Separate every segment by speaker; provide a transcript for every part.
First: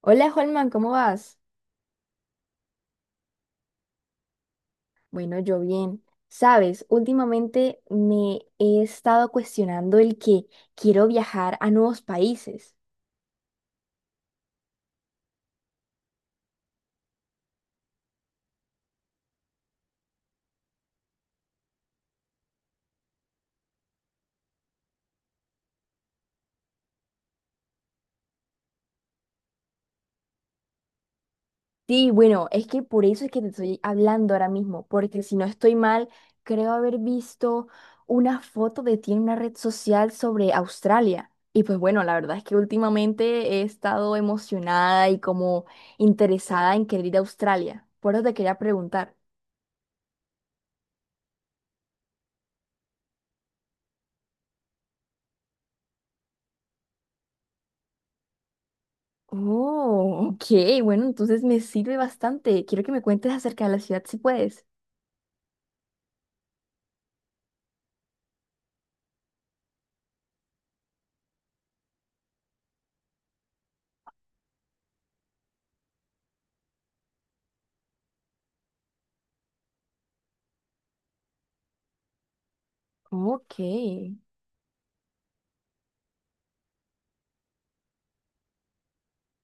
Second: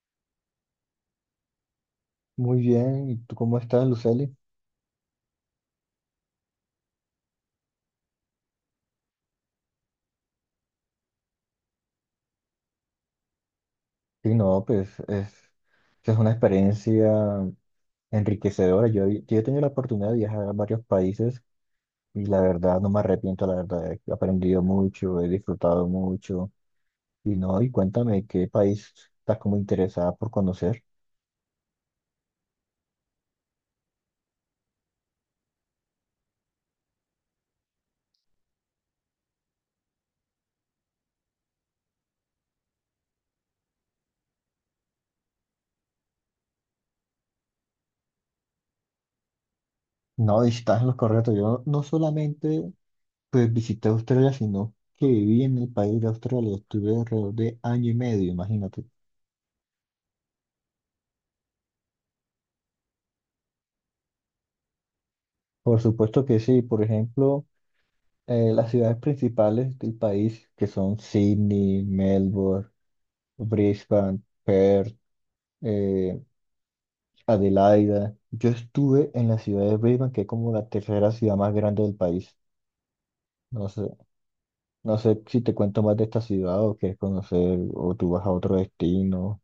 Speaker 1: Hola, Holman, ¿cómo vas?
Speaker 2: Muy bien, ¿y tú cómo estás, Lucely?
Speaker 1: Bueno, yo bien. Sabes, últimamente me he estado cuestionando el que quiero viajar a nuevos países.
Speaker 2: Sí, no, pues es una experiencia enriquecedora. Yo he tenido la oportunidad de viajar a varios países, y la verdad no me arrepiento, la verdad he aprendido mucho, he disfrutado mucho. Y no, y cuéntame qué país estás como interesada por conocer.
Speaker 1: Sí, bueno, es que por eso es que te estoy hablando ahora mismo, porque si no estoy mal, creo haber visto una foto de ti en una red social sobre Australia. Y pues bueno, la verdad es que últimamente he estado emocionada y como interesada en querer ir a Australia. Por eso te quería preguntar.
Speaker 2: No, estás en lo correcto. Yo no solamente pues visité Australia, sino que viví en el país de Australia. Estuve alrededor de año y medio, imagínate.
Speaker 1: Oh, ok, bueno, entonces me sirve bastante. Quiero que me cuentes acerca de la ciudad si puedes.
Speaker 2: Por supuesto que sí. Por ejemplo, las ciudades principales del país, que son Sydney, Melbourne, Brisbane, Perth, eh, Adelaida. Yo estuve en la ciudad de Brisbane, que es como la tercera ciudad más grande del país.
Speaker 1: Ok.
Speaker 2: No sé, no sé si te cuento más de esta ciudad o quieres conocer o tú vas a otro destino.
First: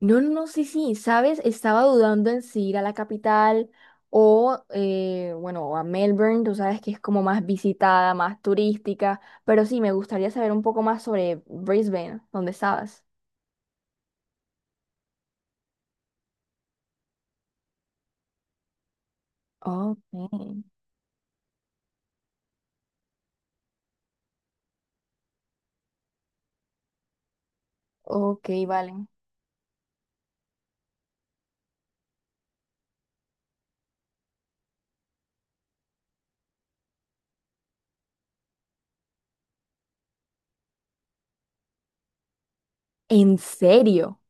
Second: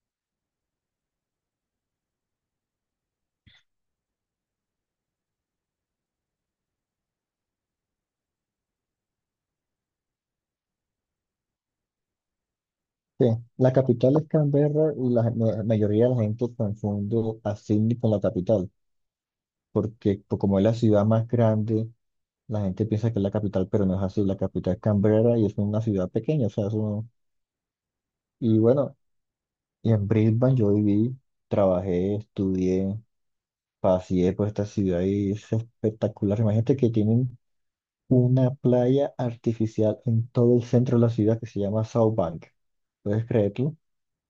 Speaker 1: No, sí, sí, sabes, estaba dudando en si ir a la capital o, bueno, o a Melbourne, tú sabes que es como más visitada, más turística, pero sí, me gustaría saber un poco más sobre Brisbane, donde estabas.
Speaker 2: Sí, la capital es Canberra, y la mayoría de la gente confunde a Sydney con la capital, porque pues, como
Speaker 1: Ok,
Speaker 2: es la ciudad más grande, la gente piensa que es la capital, pero no es así. La capital es Canberra y es una ciudad pequeña, o sea, eso no.
Speaker 1: ok,
Speaker 2: Y
Speaker 1: vale.
Speaker 2: bueno, y en Brisbane yo viví, trabajé, estudié, paseé por esta ciudad y es espectacular. Imagínate que tienen una playa artificial en todo el centro de la ciudad, que se llama South Bank. ¿Puedes
Speaker 1: ¿En
Speaker 2: creerlo?
Speaker 1: serio?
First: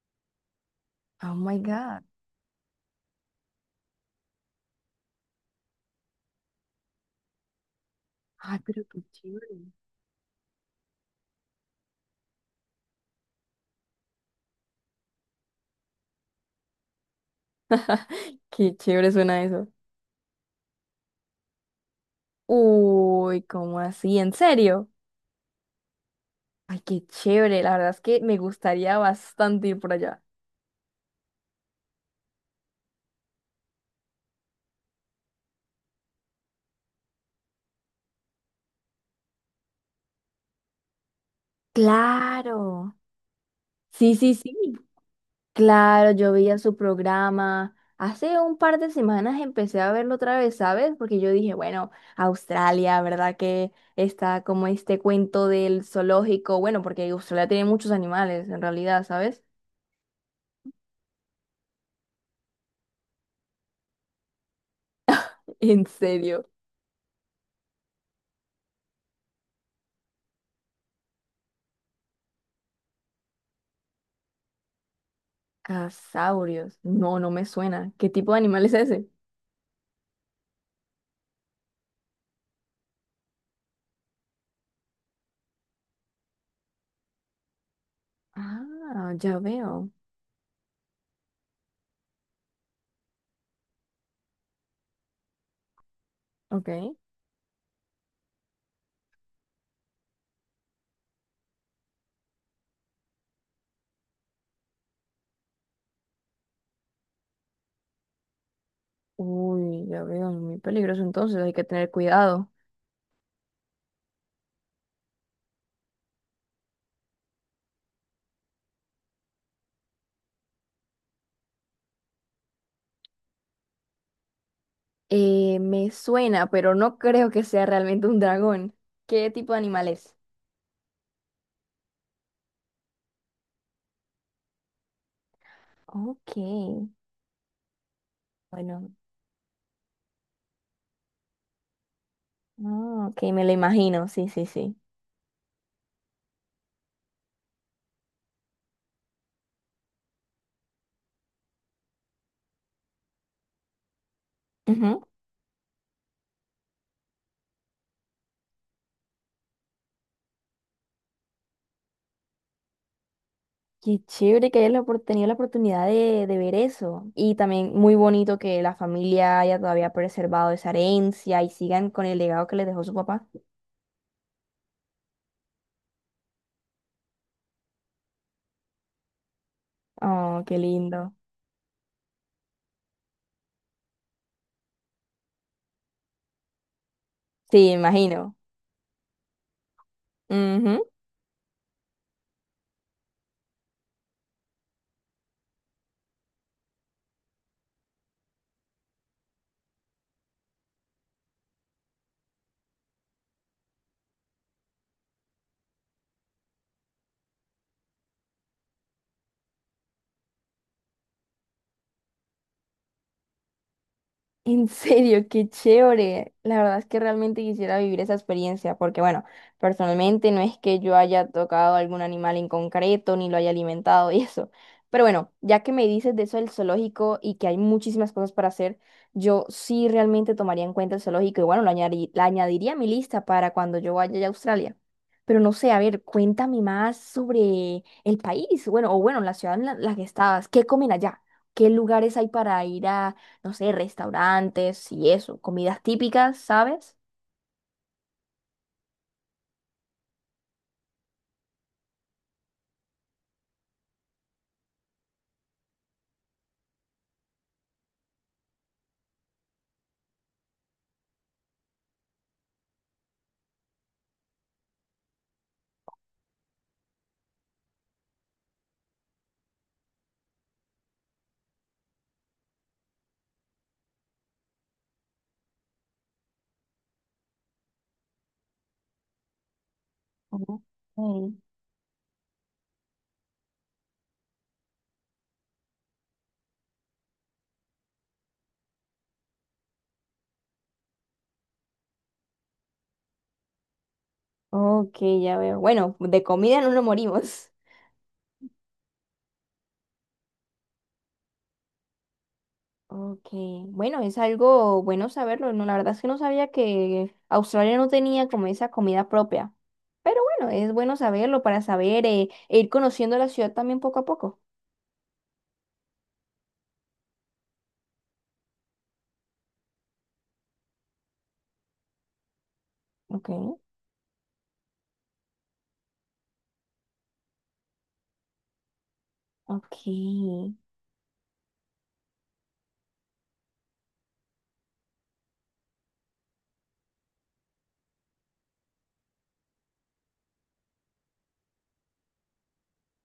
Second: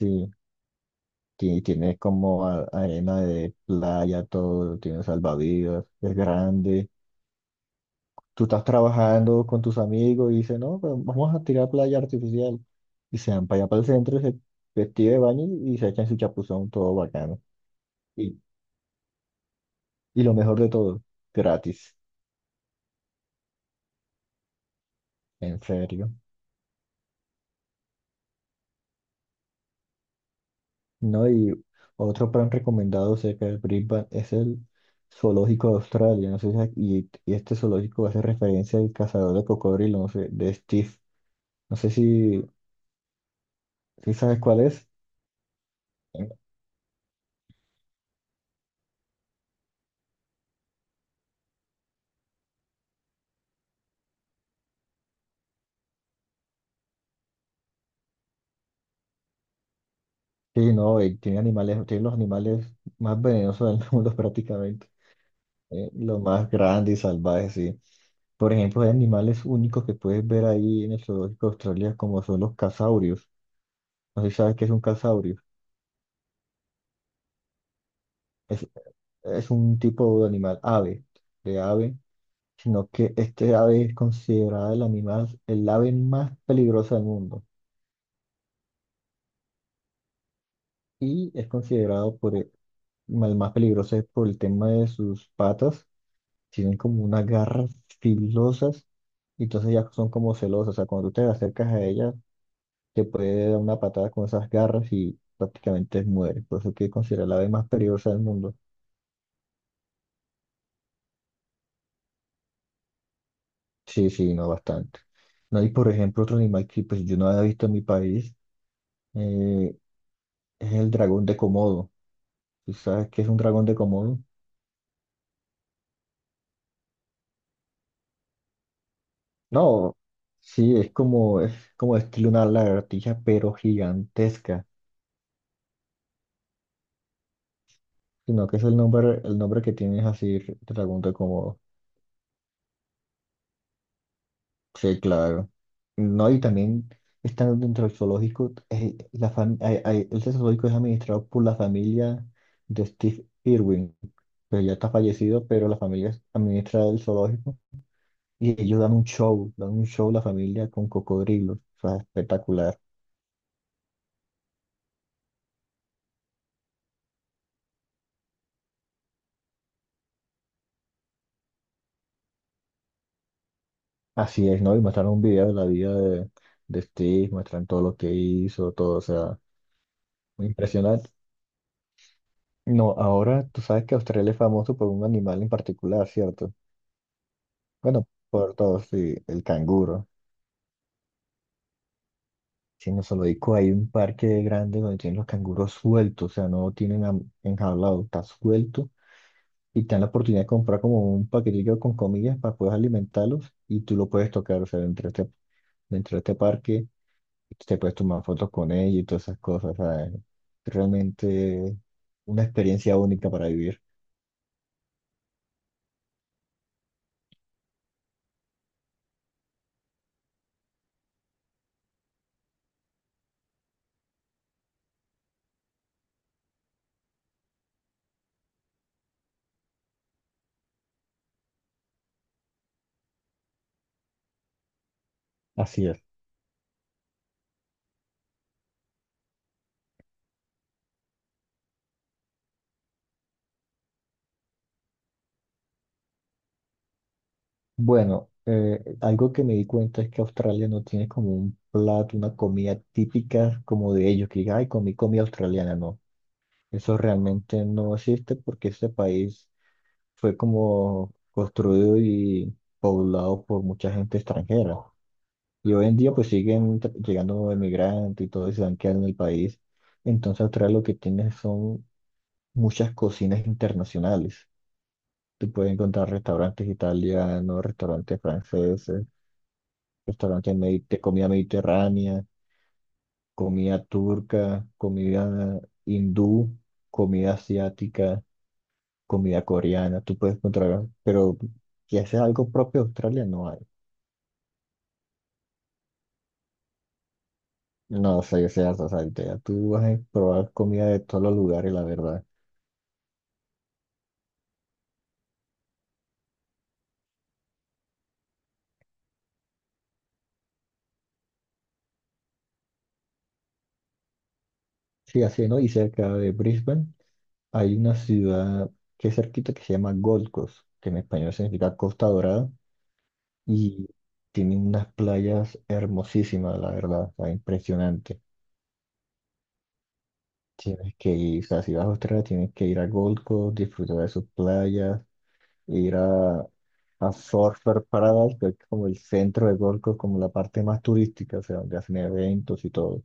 Speaker 2: Sí,
Speaker 1: Oh my
Speaker 2: tiene
Speaker 1: God.
Speaker 2: como arena de playa, todo, tiene salvavidas, es grande. Tú
Speaker 1: Ay,
Speaker 2: estás
Speaker 1: pero qué
Speaker 2: trabajando
Speaker 1: chévere.
Speaker 2: con tus amigos y dices, no, pero vamos a tirar playa artificial. Y se van para allá para el centro, se vestido de baño y se echan su chapuzón todo bacano. Y,
Speaker 1: Qué chévere suena eso.
Speaker 2: y lo mejor de todo, gratis,
Speaker 1: Uy, ¿cómo así? ¿En serio?
Speaker 2: en serio.
Speaker 1: Ay, qué chévere. La verdad es que me gustaría bastante ir por allá.
Speaker 2: No, y otro plan recomendado cerca del Brisbane es el Zoológico de Australia, no sé si, y este zoológico hace referencia al cazador de cocodrilo, no sé, de Steve. No sé si,
Speaker 1: Claro. Sí,
Speaker 2: si
Speaker 1: sí,
Speaker 2: sabes
Speaker 1: sí.
Speaker 2: cuál es.
Speaker 1: Claro, yo veía su programa. Hace un par de semanas empecé a verlo otra vez, ¿sabes? Porque yo dije, bueno, Australia, ¿verdad? Que está como este cuento del zoológico. Bueno, porque Australia tiene muchos animales, en realidad, ¿sabes?
Speaker 2: Sí, no, tiene animales, tiene los animales más venenosos del mundo prácticamente.
Speaker 1: ¿En
Speaker 2: Los
Speaker 1: serio?
Speaker 2: más grandes y salvajes, sí. Por ejemplo, hay animales únicos que puedes ver ahí en el zoológico de Australia, como son los casaurios. No sé si sabes qué es un casaurio.
Speaker 1: Casaurios. No, no me suena. ¿Qué tipo de animal
Speaker 2: Es,
Speaker 1: es ese?
Speaker 2: es un tipo de animal, ave, de ave, sino que este ave es considerada el animal, el ave más peligrosa del mundo.
Speaker 1: Ah, ya veo.
Speaker 2: Y es considerado por el más peligroso es por el tema de sus patas. Tienen
Speaker 1: Ok.
Speaker 2: como unas garras filosas, y entonces ya son como celosas. O sea, cuando tú te acercas a ellas, que puede dar una patada con esas garras y prácticamente muere. Por eso que considera la ave más peligrosa del mundo.
Speaker 1: Uy, ya veo, muy peligroso entonces, hay que tener cuidado.
Speaker 2: Sí, sí, no bastante. No, y por ejemplo, otro animal que pues yo no había visto en mi país eh, es el dragón de Komodo. ¿Tú sabes qué es un dragón de Komodo?
Speaker 1: Me suena, pero no creo que sea realmente un dragón. ¿Qué tipo de animal
Speaker 2: No,
Speaker 1: es?
Speaker 2: sí, es como estilo una lagartija, pero gigantesca.
Speaker 1: Ok,
Speaker 2: Sino que es el
Speaker 1: bueno,
Speaker 2: nombre, el nombre que tiene es así, dragón de Komodo.
Speaker 1: ah, ok, me lo imagino, sí, sí, sí.
Speaker 2: Sí, claro. No, y también están dentro del zoológico, la fam- hay- hay- el zoológico es administrado por la familia de Steve Irwin, que ya está
Speaker 1: Ujú.
Speaker 2: fallecido, pero la familia administra el zoológico y ellos dan un show la familia con cocodrilos, o sea, espectacular.
Speaker 1: Qué chévere que hayas tenido la oportunidad de ver eso. Y también muy bonito que la familia haya todavía preservado esa herencia y sigan con el legado que les dejó su papá.
Speaker 2: Así es, ¿no? Y muestran un video de la vida de Steve, muestran todo lo que hizo, todo, o sea,
Speaker 1: Oh,
Speaker 2: muy
Speaker 1: qué
Speaker 2: impresionante.
Speaker 1: lindo.
Speaker 2: No, ahora tú sabes que Australia es famoso por un animal en particular, ¿cierto?
Speaker 1: Sí,
Speaker 2: Bueno,
Speaker 1: imagino.
Speaker 2: por todos, sí, el canguro.
Speaker 1: Ujú.
Speaker 2: Sí, en zoológico hay un parque grande donde tienen los canguros sueltos, o sea, no lo tienen enjaulado, está suelto, y te dan la oportunidad de comprar como un paquetillo con comillas para poder alimentarlos y tú lo puedes tocar, o sea, dentro de este parque te puedes tomar fotos con ellos y todas esas cosas, o sea, es realmente una experiencia única para vivir.
Speaker 1: En serio, qué chévere. La verdad es que realmente quisiera vivir esa experiencia, porque bueno, personalmente no es que yo haya tocado algún animal en concreto, ni lo haya alimentado y eso. Pero bueno, ya que me dices de eso del zoológico y que hay muchísimas cosas para hacer, yo sí realmente tomaría en cuenta el zoológico y bueno, la añadiría a mi lista para cuando yo vaya a Australia. Pero no sé, a
Speaker 2: Así
Speaker 1: ver,
Speaker 2: es.
Speaker 1: cuéntame más sobre el país, bueno, o bueno, la ciudad en la que estabas, ¿qué comen allá? ¿Qué lugares hay para ir a no sé, restaurantes y eso, comidas típicas, ¿sabes?
Speaker 2: Bueno, algo que me di cuenta es que Australia no tiene como un plato, una comida típica como de ellos, que diga, ay, comí comida australiana, no. Eso realmente no existe porque este país fue como construido y poblado por mucha gente extranjera. Y hoy en día pues siguen llegando emigrantes y todo y se van quedando en el país. Entonces Australia lo que tiene son muchas cocinas internacionales. Tú puedes encontrar restaurantes italianos, restaurantes franceses, restaurantes
Speaker 1: Ok,
Speaker 2: de comida mediterránea, comida turca, comida hindú, comida asiática, comida coreana, tú puedes encontrar, pero que haces algo propio de Australia no hay.
Speaker 1: ok, ya veo. Bueno, de comida no nos morimos.
Speaker 2: No, o sea, yo sé, o sea, ya tú vas a probar comida de todos los lugares, la verdad.
Speaker 1: Ok, bueno, es algo bueno saberlo. No, la verdad es que no sabía que Australia no tenía como esa comida propia. Pero bueno, es bueno saberlo para saber e ir conociendo la ciudad también poco a poco.
Speaker 2: Sí, así, ¿no? Y cerca de Brisbane hay una ciudad que es cerquita, que se llama Gold Coast, que en español significa Costa Dorada,
Speaker 1: Ok,
Speaker 2: y tiene unas playas hermosísimas, la verdad, o sea, impresionante.
Speaker 1: ok.
Speaker 2: Tienes que ir, o sea, si vas a Australia, tienes que ir a Gold Coast, disfrutar de sus playas, ir a Surfer Paradise, que es como el centro de Gold Coast, como la parte más turística, o sea, donde hacen eventos y todo.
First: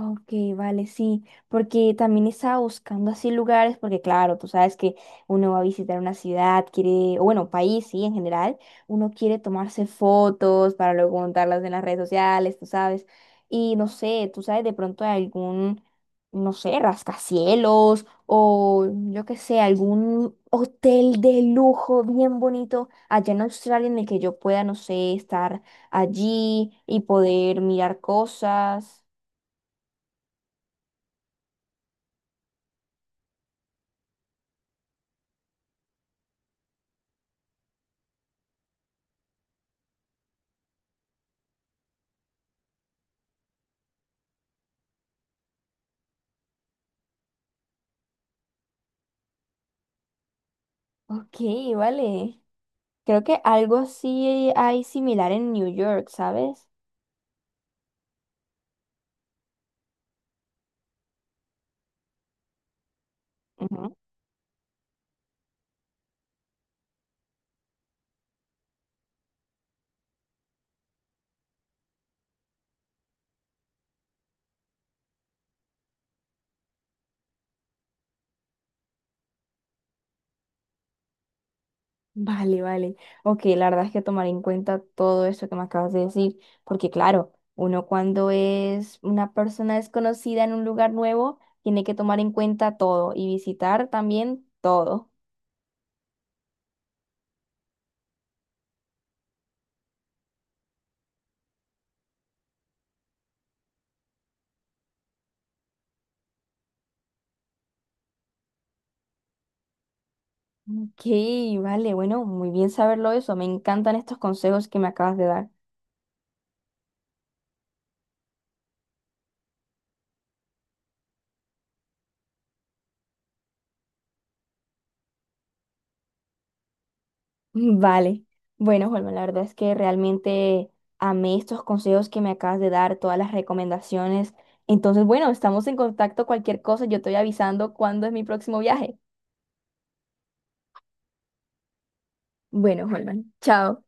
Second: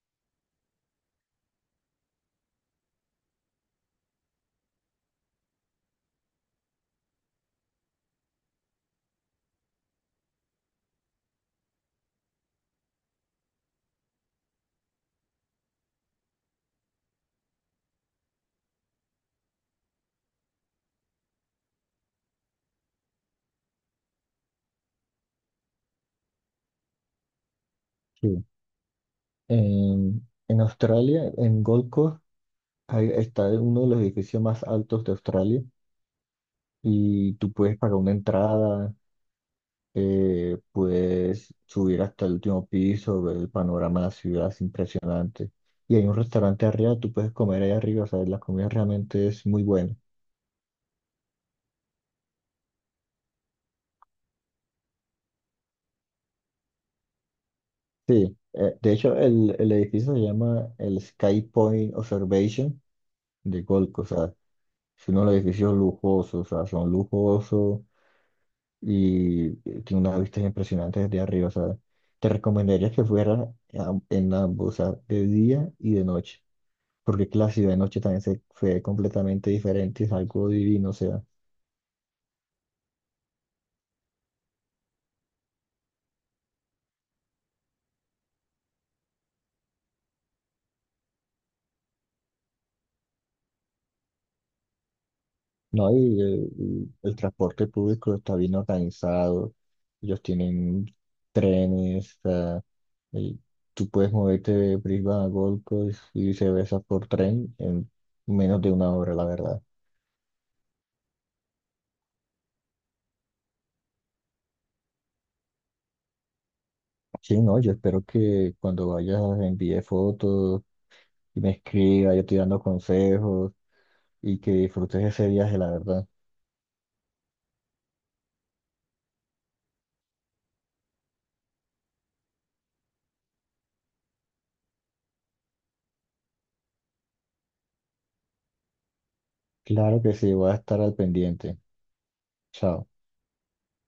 Speaker 1: Ok, vale, sí, porque también estaba buscando así lugares, porque claro, tú sabes que uno va a visitar una ciudad, quiere, o bueno, país, sí, en general, uno quiere tomarse fotos para luego montarlas en las redes sociales, tú sabes, y no sé, tú sabes de pronto de algún, no sé, rascacielos o yo qué sé, algún hotel de lujo bien bonito allá en Australia en el que yo pueda, no sé, estar allí y poder mirar
Speaker 2: Sí.
Speaker 1: cosas.
Speaker 2: En Australia, en Gold Coast, ahí está uno de los edificios más altos de Australia, y tú puedes pagar una entrada, puedes subir hasta el último piso, ver el panorama de la ciudad, es impresionante. Y hay un restaurante arriba, tú puedes comer ahí arriba, o sea, la comida realmente es muy buena.
Speaker 1: Ok, vale. Creo que algo así hay similar en New York, ¿sabes?
Speaker 2: Sí, de hecho el edificio se llama el Sky Point Observation de Gold
Speaker 1: Ujú.
Speaker 2: Coast. O sea, es uno de los edificios lujosos, o sea, son lujosos, y tiene unas vistas impresionantes desde arriba. O sea, te recomendaría que fueras en ambos, o sea, de día y de noche, porque es que la ciudad de noche también se ve completamente diferente, es algo divino, o sea,
Speaker 1: Vale, vale. Ok, la verdad es que tomaré en cuenta todo eso que me acabas de decir, porque claro, uno cuando es una persona desconocida en un lugar nuevo, tiene que tomar en cuenta todo y visitar también todo.
Speaker 2: no, y el transporte público está bien organizado, ellos tienen trenes, y tú puedes moverte de Brisbane a Gold Coast y viceversa por tren en menos de una hora, la verdad.
Speaker 1: Ok, vale, bueno, muy bien saberlo eso. Me encantan estos consejos que me acabas de dar.
Speaker 2: Sí, no, yo espero que cuando vayas envíe fotos y me escriba, yo te dando consejos, y que disfrutes ese viaje, la verdad.
Speaker 1: Vale. Bueno, Holman, la verdad es que realmente amé estos consejos que me acabas de dar, todas las recomendaciones. Entonces, bueno, estamos en contacto. Cualquier cosa, yo estoy avisando cuándo es mi próximo viaje.
Speaker 2: Claro que sí, voy a estar al pendiente.
Speaker 1: Bueno,
Speaker 2: Chao.
Speaker 1: Holman, chao.